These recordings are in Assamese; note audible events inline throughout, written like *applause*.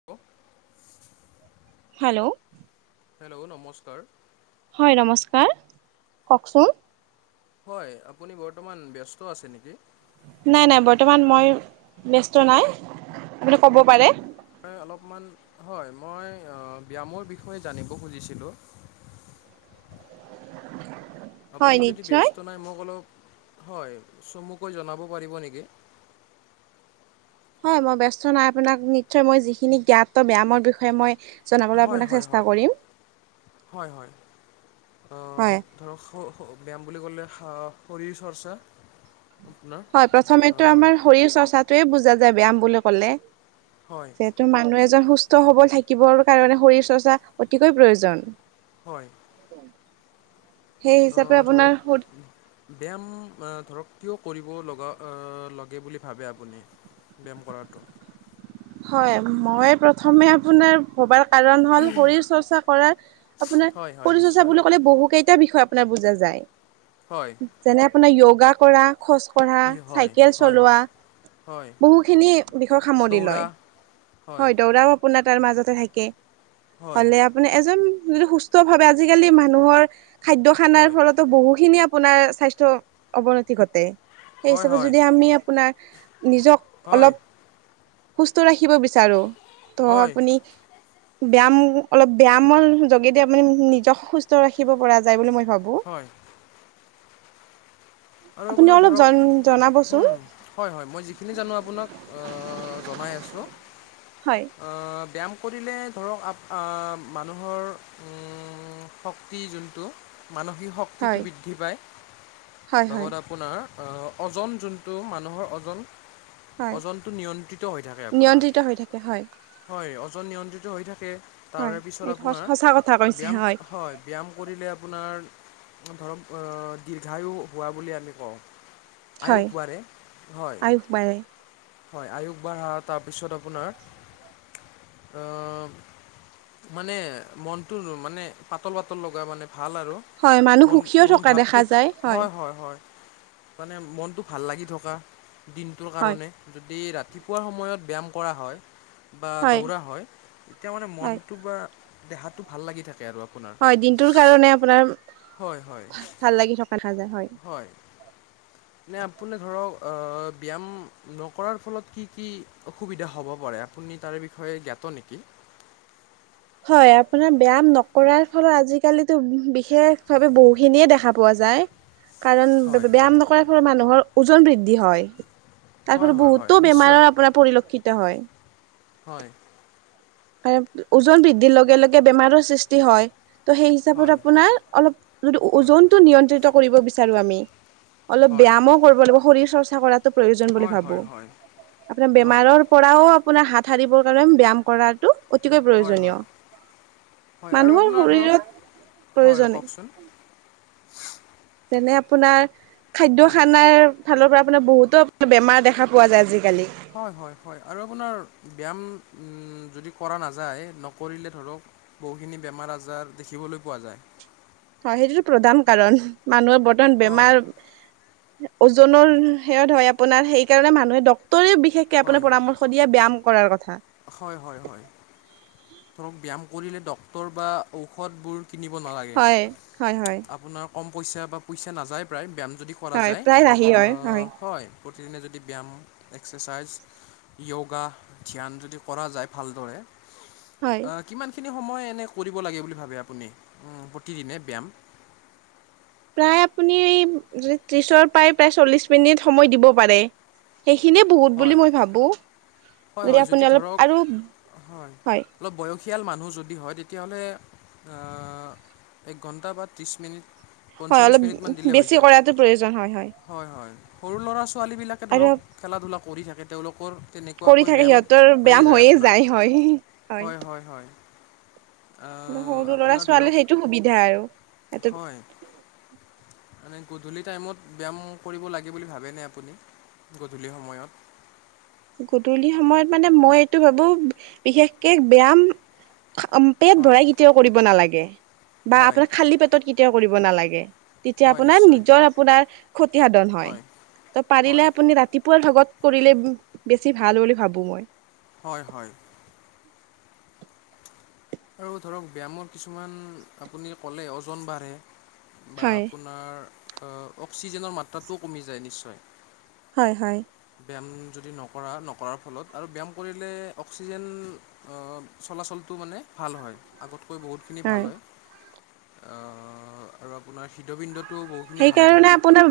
*inaudible* হেল্ল, হেল্ল, নমস্কাৰ। হয়, নমস্কাৰ কওঁকচোন। হয়, আপুনি বৰ্তমান ব্যস্ত আছে নেকি? নাই নাই বৰ্তমান মই ব্যস্ত নাই, আপুনি ক'ব পাৰে। হয়, অলপমান হয় মই ব্যায়ামৰ বিষয়ে জানিব খুজিছিলোঁ। হয় আপুনি যদি নিশ্চয় ব্যস্ত নাই মোক অলপ, হয় চমুকৈ জনাব পাৰিব নেকি? হয়, মই ব্যস্ত নাই আপোনাক নিশ্চয় মই যিখিনি জ্ঞাত ব্যায়ামৰ বিষয়ে মই জনাবলৈ হয়, আপোনাক হয়, চেষ্টা হয়, কৰিম হয়, হয়, অ হয় ধৰক, ব্যায়াম বুলি ক'লে শৰীৰ চৰ্চা আপোনাৰ হয়, আ, প্ৰথমেটো আমাৰ শৰীৰ চৰ্চাটয়ে বুজা যায় ব ব্যায়াম বুলি ক'লে। হয়। যিহেতু মানুহ এজন সুস্থ হ'ব থাকিবৰ কাৰণে শৰীৰ চৰ্চা অতিকৈ প্ৰয়োজন। হয়। সেই অ, হিচাপে ধৰক আপোনাৰ ব্যায়াম ধৰক কিয় কৰিব লগা, লে বুলি ভাবে আপুনি? ব্যায়াম কৰাটো হয়, মই প্ৰথমে আপোনাৰ ভবা কাৰণ হ'ল শৰীৰ চৰ্চা কৰাৰ আপোনাৰ হয় হয় শৰীৰ চৰ্চা নিশ্চয় বুলি ক'লে বহু কেই এটা বিষয়ে আপোনাৰ বুজা যায় হয়। যেনে আপোনাৰ য়গা কৰা খজ পঢ়া ই হয় চাইকেল হয় চলোৱা, হয় হয় বহুখিনি বিষয়ে সামৰি দৌৰা লয়। হয়, দৌৰাও আপোনাৰ তাৰ মাজতে থাকে হয় হ'লে মানে এজন যদি সুস্থ ভাৱে আজিকালি মানুহৰ খাদ্য খানাৰ হয় ফলত বহোসিনি আপোনাৰ শ--অবনতি ঘটৈ হয় হয় *unintelligible* আপোনাৰ নিজক হয়। অলপ সুস্থ ৰাখিব বিচাৰো ত' হয় আপুনি ব্যায়ামৰ অলপ ব্যায়ামৰ যোগেদি আপুনি নিজক সুস্থ ৰাখিব পৰা যায় বুলি মই ভাবো। হয়। আৰু আপুনি আপোনাৰ অলপ ধৰক জন জনাবচোন হুম হয় হয় মই যিখিনি জানো আপোনাক অ জনাই আছোঁ হয় আ ব্যায়াম কৰিলে ধৰক আপ আ মানুহৰ উম উম শক্তি যোনটো মানসিক হয় শক্তিটো বৃদ্ধি পায় হয় হয় লগত আপোনাৰ অজন যোনটো মানুহৰ অজন হয় অজনটো নিয়ন্ত্ৰিত হৈ থাকে আপোনাৰ নিয়ন্ত্ৰিত হৈ থাকে হয় হয় অজন নিয়ন্ত্ৰিত হৈ থাকে হয় তাৰে পিছত এইটো আপোনাৰ সঁচা কথা কৈছে ব্যায়াম হয় ব্যায়াম কৰিলে আপোনাৰ ধৰক অ দীৰ্ঘায়ু হোৱা বুলি আমি কওঁ হয় আয়ুস বাঢ়ে হয় আয়ুস বাঢ়ে হয় আয়ুস বাঢ়া তাৰপিছত আপোনাৰ আ মানে মনটোৰ মানে পাতল পাতল লগা মানে ভাল আৰু হয় মানুহ মন সুখীও মন থকা ভাৱটো দেখা ভা- যায় হয় হয় হয় মানে মনটো ভাল লাগি থকা দিনটোৰ হয় কাৰণে যদি ৰাতিপুৱাৰ সময়ত ব্যায়াম কৰা হয় বা দৌৰা হয় তেতিয়া মানে হয় মনটো বা দেহাটো ভাল লাগি থাকে আৰু আপোনাৰ হয় দিনটোৰ কাৰণে আপোনাৰ হয় হয় ভাল লাগি থকা যা্য় হয় হয় নে আপুনি ধৰক অ ব্যায়াম নকৰাৰ ফলত কি, কি অসুবিধা হ'ব পাৰে। আপুনি তাৰ বিষয়ে জ্ঞাত নিকি। হয়, আপোনাৰ ব্যায়াম নকৰাৰ ফলত আজিকালিতো বিশেষ ভাৱে বহুখিনিয়ে দেখা পোৱা যায়। কাৰণ হয় ব্যায়াম নকৰাৰ ফলত মানুহৰ ওজন বৃদ্ধি হয়। তাৰ হয় ফলত হয় হয় বহুতো নিশ্চয় বেমাৰৰ আপোনাৰ পৰিলক্ষিত হয়। হয়। হয় ওজন বৃদ্ধিৰ লগে, লগে বেমাৰৰ সৃষ্টি হয়। ত' সেই হিচাপত হয় আপোনাৰ অলপ হয় ওজনটো নিয়ন্ত্ৰিত কৰিব বিচাৰো আমি। অলপ হয় ব্যায়ামও কৰিব লাগিব শৰীৰ চৰ্চা কৰাতো প্ৰয়োজন বুলি হয় ভাবো হয় হয় আপোনাৰ হয় বেমাৰৰ পৰাও আপোনাৰ হাত সাৰিবৰ কাৰণে ব্যায়াম কৰা অতিকৈ হয় হয় হয় প্ৰয়োজনীয়। আৰু মানুহৰ আপোনাৰ ধৰক শৰীৰত হয় প্ৰয়োজনে। কওকচোন যেনে আপোনাৰ খাদ্য, হয় খানাৰ ফালৰ পৰা আপোনাৰ বহু-ত আপোনাৰ বেমাৰ দেখা পোৱা যায় আজিকালি। হয়, হয়, হয় আৰু আপোনাৰ ব্যায়াম যদি কৰা নাযায় নকৰিলে ধৰক বহুখিনি বেমাৰ আজাৰ দেখিবলৈ পোৱা যায়। হয়, সেইটো প্ৰদান কাৰণ মানুহৰ বৰ্তমান হয় বেমাৰ ওজনৰ হেয়ত হয় আপোনাৰ সেইকাৰণে মানুহে ডক্টৰে বিশেষ কে আপোনাৰ হয় পৰামৰ্শ দিয়ে ব্যায়াম কৰাৰ কথা। হয়, হয়, হয়। ধৰক ব্যায়াম কৰিলে ডক্টৰ বা ঔষধবোৰ কিনিব নালাগে। হয় হয় হয় আপোনাক কম পইচা বা পইচা নাযায় প্ৰায় ব্যায়াম যদি কৰা হয় যায়, প্ৰায় ৰাহি আ হয় হয়। প্ৰতিদিনে যদি ব্যায়াম এক্সেচাইজ য়োগা ধ্যান যদি কৰা যায় ভালদৰে হয় আহ, কিমানখিনি সময় এনে কৰিব লাগে বুলি ভাবে আপুনি উম প্ৰতিদিনে ব্যায়াম। প্ৰায় আপুনি ত্ৰিছৰ পৰাই প্ৰায় চল্লিছ মিনিট সময় দিব পাৰে। সেইখিনিয়ে বহুত হয় বুলি মই ভাবো। হয়, হয় আপুনি যদি অলপ ধৰক আৰু হয়। অলপ বয়সীয়াল মানুহ যদি হয়, তেতিয়াহলে আ এক ঘণ্টা বা ত্ৰিছ মিনিট, হয় পঞ্চল্লিছ অলপ মিনিটমান দিলে হৈ বেছি যায়। কৰাটো প্ৰয়োজন হয় হয়, হয়। সৰু ল'ৰা, ছোৱালীবিলাকে আৰু ধৰক, খেলা ধূলা কৰি থাকে। তেওঁলোকৰ তেনেকে কৰি থাকে ব্যায়াম সিহঁতৰ হৈয়ে ব্যায়াম যায় আপোনাৰ, হয় হয়, হয়, হয়। কিন্তু আহ, সৰু ল'ৰা, আপোনাৰ ধৰক ছোৱালীৰ সেইটো সুবিধা আৰু হয়। মানে গধূলি টাইমত ব্যায়াম কৰিব লাগে বুলি ভাবেনে আপুনি, গধূলি সময়ত গধূলি সময়ত মানে মই এইটো ভাবো, বিশেষকে ব্যায়াম পেট হয় ভৰাই কেতিয়াও কৰিব নালাগে, বা হয় আপোনাৰ খালী পেটত কেতিয়াও কৰিব নালাগে। তেতিয়া হয় আপোনাৰ নিশ্চয় নিজৰ আপোনাৰ ক্ষতি সাধন হয়। তহ পাৰিলে হয় আপুনি ৰাতি দুপৰীয়া ভাগত কৰিলে বেছি ভাল বুলি ভাবো মই। হয়, হয়। আৰু ধৰক ব্যায়ামৰ কিছুমান আপুনি কলে‌ ওজন বাঢ়ে। বা হয় আপোনাৰ অক্সিজেনৰ মাত্ৰাটোও কমি যায়, নিশ্চয়। হয়, হয়। ব্যায়াম যদি নকৰা, নকৰাৰ ফলত আৰু ব্যায়াম কৰিলে অক্সিজেন আ, চলাচলটো মানে ভাল হয়, আগতকৈ বহুতখিনি ভাল হয়, আৰু আপোনাৰ হৃদবিন্দুত সেইকাৰণে আপোনাৰ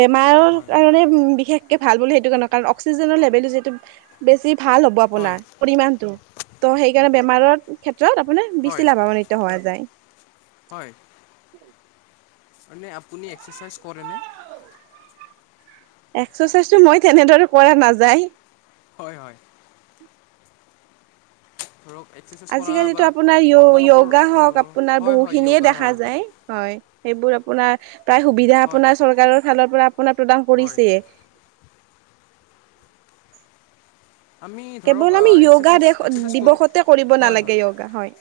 বেমাৰৰ হয় কাৰণে বিশেষ এহ ভাল বুলি সেইটো কাৰণে, কাৰণ অক্সিজেনৰ লেভেলটো যিটো বেছি ভাল হ'ব হয় আপোনাৰ পৰিমাণটো, তহ সেইকাৰণে বেমাৰৰ ক্ষেত্ৰত আপোনাৰ হয় বেছি লাভানিত হোৱা যায়। হয়। মানে আপুনি এক্সাৰচাইজ কৰেনে? এক্সাৰচাইজটো মই তেনেদৰে কৰা নাযায়। হয়, হয়। আৰু এক্সেৰচাইজ আজিকালিতো আপোনাৰ ইয়ো, ইয়োগা হওক, আহ, আপোনাৰ হয় হয় বহুখিনিয়ে য়োগা দেখা হয় যায়। হয়, সেইবোৰ আপোনাৰ প্ৰায় সুবিধা হয় আপোনাৰ চৰকাৰৰ ফালৰ পৰা আপোনাৰ প্ৰদান হয় কৰিছে। আমি ধৰক কেৱল আমি ইয়োগা এক্সাৰচাইজ দেশ, এক্সাৰচাইজ কৰি দিৱসতে কৰিব নালাগে ইয়োগা‌, হয়।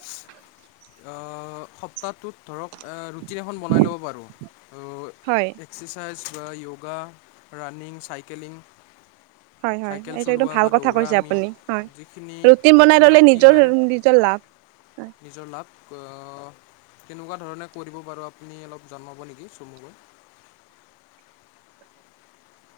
অহ, সপ্তাহটোত ধৰক, ৰুটিন এখন বনাই লব পাৰোঁ। ‌ হয় আহ এক্সাৰচাইজ বা ইয়োগ, ৰানিং, চাইকেলিং হয় হয় চাইকেল এইটো একদম চলোৱা ভাল বা কথা দৌৰা কৈছে আমি, আপুনি হয় যিখিনি ৰুটিন বনাই কেতিয়া ললে কি নিজৰ বাৰে নিজৰ লাভ হয় *inaudible* নিজৰ লাভ, আ, কেনেকুৱা ধৰণে কৰিব বাৰু আপুনি অলপ জনাব নেকি চমুকৈ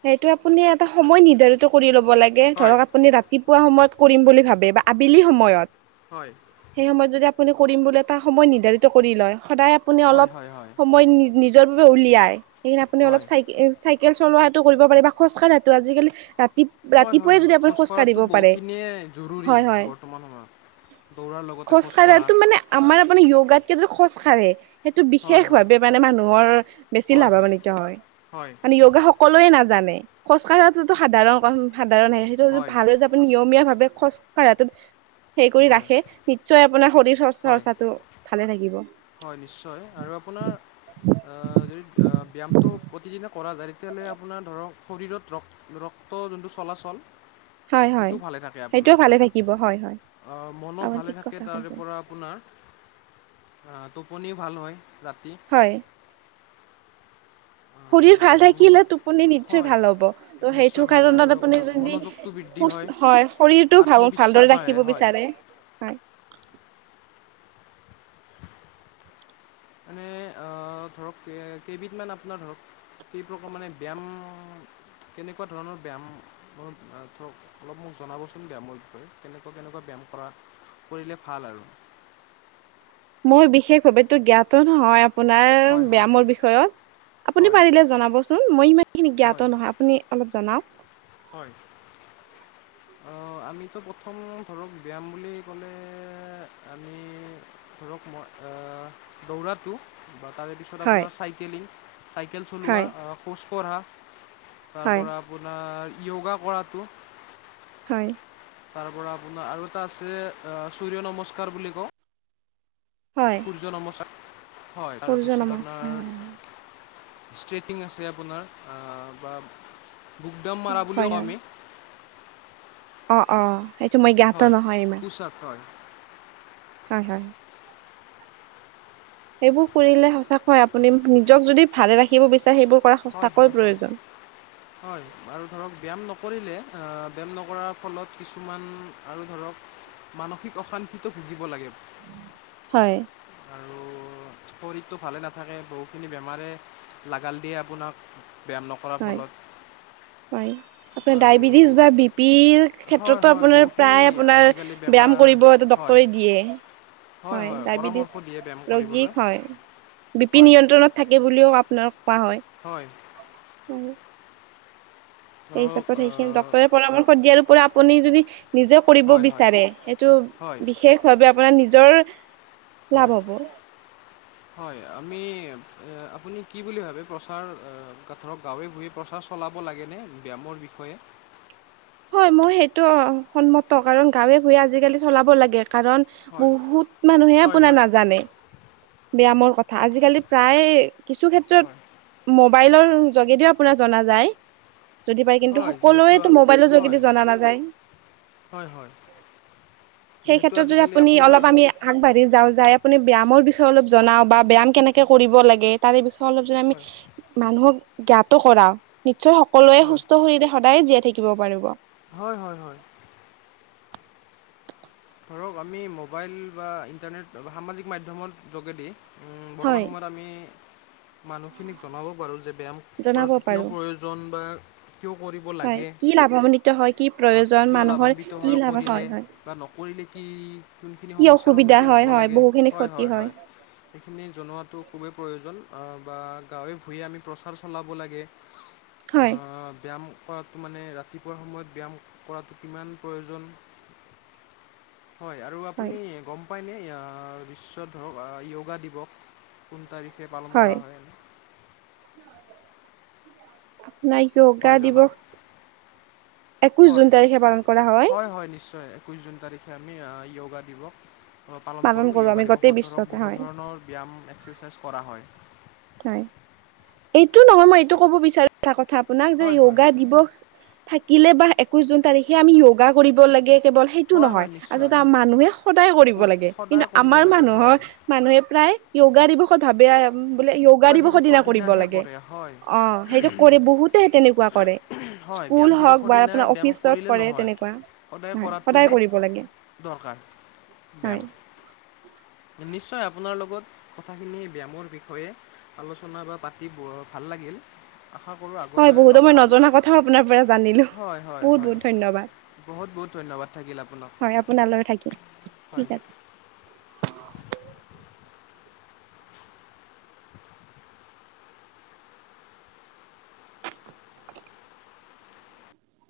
সেইটো আপুনি এটা সময় নিৰ্ধাৰিত কৰি লব লাগে, হয় ধৰক আপুনি ৰাতি ৰাতিপুৱা সময়ত কৰিম বুলি ভাবে বা আবেলি সময়ত হয়। সেই সময়ত যদি আপুনি কৰিম বুলি এটা সময় নিৰ্ধাৰিত কৰি লয়, সদায় আপুনি হয় অলপ হয় হয় সময় নিজৰ বাবে উলিয়াই, সেইকাৰণে আপুনি অলপ হয় হয় চাইক চাইকেল চলোৱাত কৰিব পাৰি বা খোজকাঢ়াটো আজিকালি ৰাতি হয়, হয়। ৰাতিপুৱাই যদি আপুনি খোজ কাঢ়িব খোজকঢ়াটো পাৰে বহুখিনিয়ে জৰুৰী হয় হয় বৰ্তমান সময়ত দৌৰাৰ লগতে খোজ খোজকঢ়া কঢ়াটো মানে আমাৰ মানে ইয়োগাতকে যে খোজ কাঢ়ে। সেইটো হয় হয় বিশেষভাৱে মানে মানুহৰ বেছি লাভান্বিত হয়। হয় মানে ইয়োগা সকলোৱে নাজানে খোজ কঢ়াটো সাধাৰণ কথা, সাধাৰণ আহে, হয় ভাবে যে নিয়মীয়া ভাৱে খোজকঢ়াতো হেই কৰি হয় ৰাখে নিশ্চয় আপোনাৰ শৰীৰ হয় চৰ্চাটো ভালে থাকিব। হয় নিশ্চয় আৰু আপোনাৰ যদি ব্যায়ামটো প্ৰতিদিনে কৰা যায় তেতিয়াহ'লে আপোনাৰ ধৰক শৰীৰত ৰক্ত ৰক্ত যোনটো চলাচল হয় হয় সেইটো ভালে থাকে সেইটোও আপোনাৰ ভালে থাকিব হয় হয় অ মনো আপুনি ভালে ঠিক থাকে কথা তাৰে কৈছে পৰা আপোনাৰ টোপনিও ভাল হয় ৰাতি হয় শৰীৰ আহ, ভাল থাকিলে মনোযোগ টোপনি নিশ্চয় হয় ভাল হব ত' নিশ্চয় সেইটো ভাল হয় আৰু কাৰণত আপুনি আপোনাৰ যদি মনোযোগটো বৃদ্ধি সুস্থ হয় শৰীৰটো ভাল আত্মবিশ্বাস ভালদৰে বাঢ়ে ৰাখিব হয় বিচাৰে। হয় মানে ধৰক কেইবিধমান আপোনাৰ ধৰক কেই প্ৰকাৰ মানে ব্যায়াম কেনেকুৱা ধৰণৰ ব্যায়াম ধৰক অলপ মোক জনাবচোন ব্যায়ামৰ বিষয়ে কেনেকুৱা কেনেকুৱা ব্যায়াম কৰা কৰিলে ভাল আৰু মই বিশেষভাৱে তো জ্ঞাত নহয়। আপোনাৰ হয় হয় ব্যামৰ বিষয়ত আপুনি হয় পাৰিলে জনাবচোন মই ইমান খিনি হয় জ্ঞাত নহয়। আপুনি অলপ জনাওক হয়। আমিতো প্ৰথম ধৰক ব্যায়াম বুলি ক'লে আমি ধৰক মই এ দৌৰাটো বা তাৰে তাৰপিছত হয় আপোনাৰ চাইকেলিং চাইকেল চলোৱা হয় খোজ কঢ়া তাৰ হয় পৰা আপোনাৰ যোগা কৰাটো হয়। তাৰ পৰা আপোনাৰ আৰু এটা আছে সূৰ্য নমস্কাৰ বুলি কওঁ হয়। *unintelligible* হয় সূৰ্য তাৰপিছত আপোনাৰ নমস্কাৰ হয় ষ্ট্ৰেইটিং আছে আপোনাৰ বা বুক দাম মৰা বুলিও কওঁ আমি অঁ অঁ হয় পোচ আপ হয়। হয় হয়। সেইবোৰ কৰিলে সঁচাকৈ আপুনি নিজক যদি ভালে ৰাখিব বিচাৰে সেইবোৰ কৰা হয় সঁচাকৈ হয় হয় প্ৰয়োজন। হয় আৰু ধৰক ব্যায়াম নকৰিলে ব্যায়াম নকৰাৰ ফলত কিছুমান আৰু ধৰক মানসিক অশান্তিটো ভুগিব লাগে। হয় আৰু শৰীৰটো ভালে নাথাকে বহুখিনি বেমাৰে লাগাল দিয়ে আপোনাক ব্যায়াম নকৰে। হোৱা হয় ফলত আৰু ৰিছভা বিপিৰ হয়, ক্ষেত্ৰতো হয়, আপোনাৰ বহুখিনি প্ৰায় আপোনাৰ আজিকালি ব্যায়াম বেমাৰ কৰিব সেইটো হয়, ডক্টৰে দিয়ে। হয় ডায়বেটিছ পৰামৰ্শ দিয়ে ব্যায়াম কৰিবলৈ। ৰোগীক হয় বিপি হয়, নিয়ন্ত্ৰণত থাকে বুলিও আপোনাক কোৱা হয়। হয় উম সেই ধৰক হিচাপত আ সেইখিনি ডক্তৰে পৰামৰ্শ দিয়াৰো পৰা আপুনি যদি নিজে কৰিব হয়, হয়, বিচাৰে সেইটো হয়, বিশেষ ভাৱে আপোনাৰ নিজৰ লাভ হয়। হ'ব। হয় আমি আপুনি কি বুলি ভাবে প্ৰচাৰ গ ধৰক গাঁৱে ভূহে। প্ৰচাৰ চলাব লাগেনে ব্যায়ামৰ বিষয়ে। হয় মই সেইটো সন্মত কাৰণ গাঁৱে ভূঞে আজিকালি চলাব লাগে, কাৰণ। হয়, বহুত মানুহে হয়, আপোনাৰ হয়, নাজানে। ব্যায়ামৰ কথা, আজিকালি প্ৰায় কিছু ক্ষেত্ৰত। হয়, মবাইলৰ যোগেদিও আপোনাৰ জনা যায়, যদি পাৰে কিন্তু হয়, যিহেতু সকলোৱে আ- মবাইলৰ যোগে। হয়, জনা নাযায়, হয়, হয়, সেই যিহেতু ক্ষেত্ৰত যদি আজিকালি আপুনি আপোনাৰ অলপ আমি। আগবাঢ়ি যাও যাই, আপুনি ব্যায়ামৰ বিষয়ে অলপ জনাও বা ব্যায়াম কেনেকে কৰিব লাগে। তাৰে বিষয়ে অলপ যদি আমি হয়, মানুহক জ্ঞাত কৰাও নিশ্চয়। সকলোৱে হয়, সুস্থ শৰীৰে সদায়ে জীয়াই থাকিব পাৰিব। হয় হয় হয়। ধৰক আমি মোবাইল বা, ইণ্টাৰনেট সামাজিক মাধ্যমৰ যোগেদি। বৰ্তমান হয় সময়ত আমি মানুহখিনিক জনাব পাৰোঁ যে, ব্যায়াম জনাব কৰাটো কিয় পাৰো প্ৰয়োজন। পৰিজন বা। কিয় কৰিব হয় লাগে, কি লাভান্বিত হয় কি প্ৰয়োজন কিয় মানুহৰ লাভান্বিত কি হয় লাভ কৰিলে হয় বা। কৰিলে কি কোনখিনি কি সমস্যাৰ অসুবিধা সন্মুখীন হয় হ'ব হয় লাগে, বহুখিনি হয় ক্ষতি হয় হয়। সেইখিনি জনোৱাটো খুবেই প্ৰয়োজন, বা গাঁৱে ভূঞে আমি প্ৰচাৰ চলাব লাগে। *unintelligible* হয় ব্যায়াম কৰাটো মানে ৰাতিপুৱাৰ সময়ত ব্যায়াম কৰাটো কিমান প্ৰয়োজন। হয় আৰু হয় আপুনি গম পায়নে, বিশ্ব ধৰক দিৱস *unintelligible* কোন তাৰিখে পালন কৰা হয়। আপোনাক ক অগা হয় দিব জনাব *unintelligible* একৈশ হয় জুন তাৰিখে পালন কৰা হয়। হয় নিশ্চয়। একৈছ জুন তাৰিখে আমি যয়োগা দিৱস। আহ, পালন কৰোঁ। কৰো আমি যয়োগা গোটেই দিৱসত ধৰক বিশ্বতে বহুত হয় ধৰণৰ ব্যায়াম এক্সাৰচাইজ কৰা হয়। হয়, এইটো নহয় মই এইটো ক'ব বিচাৰো এটা কথা আপোনাক যে হয় হয় যয়োগা দিৱস। থাকিলে বা, একৈশ জুন তাৰিখে আমি যয়োগা কৰিব লাগে। কেৱল সেইটো হয় নহয়। হয় নিশ্চয় আচলতে মানুহে সদায় কৰিব ক'ত লাগে, কিন্তু সদায় কৰিব আমাৰ লাগে মানুহৰ। হয় মানুহে প্ৰায় যয়োগা দিৱসত ভাবে। বোলে যয়োগা য়োগা দিৱসৰ দিনা কৰিব দিনাহে লাগে, কৰে হয় অ সেইটো কৰে বহুতে তেনেকুৱা কৰে। হয় ব্যায়াম স্কুল দিৱসৰ হওক বা, দিনাই আপোনাৰ ব্যায়াম অফিচত কৰিলে কৰে নহয় তেনেকুৱা সদায় সদায় কৰাটোহে কৰিব লাগে। দৰকাৰ হয় ব্যায়াম। নিশ্চয় আপোনাৰ লগত কথাখিনি ব্যায়ামৰ বিষয়ে। আলোচনা বা পাতি ভাল লাগিল। আশা কৰোঁ হয়, আগলৈ বহুতো লগ মই পাম নজনা কথাও আপোনাৰ পৰা জানিলো হয় হয় বহুত- হয় বহুত ধন্যবাদ। বহুত বহুত ধন্যবাদ থাকিল আপোনাক হয় আপোনালৈ থাকিল, ঠিক হয় আছে।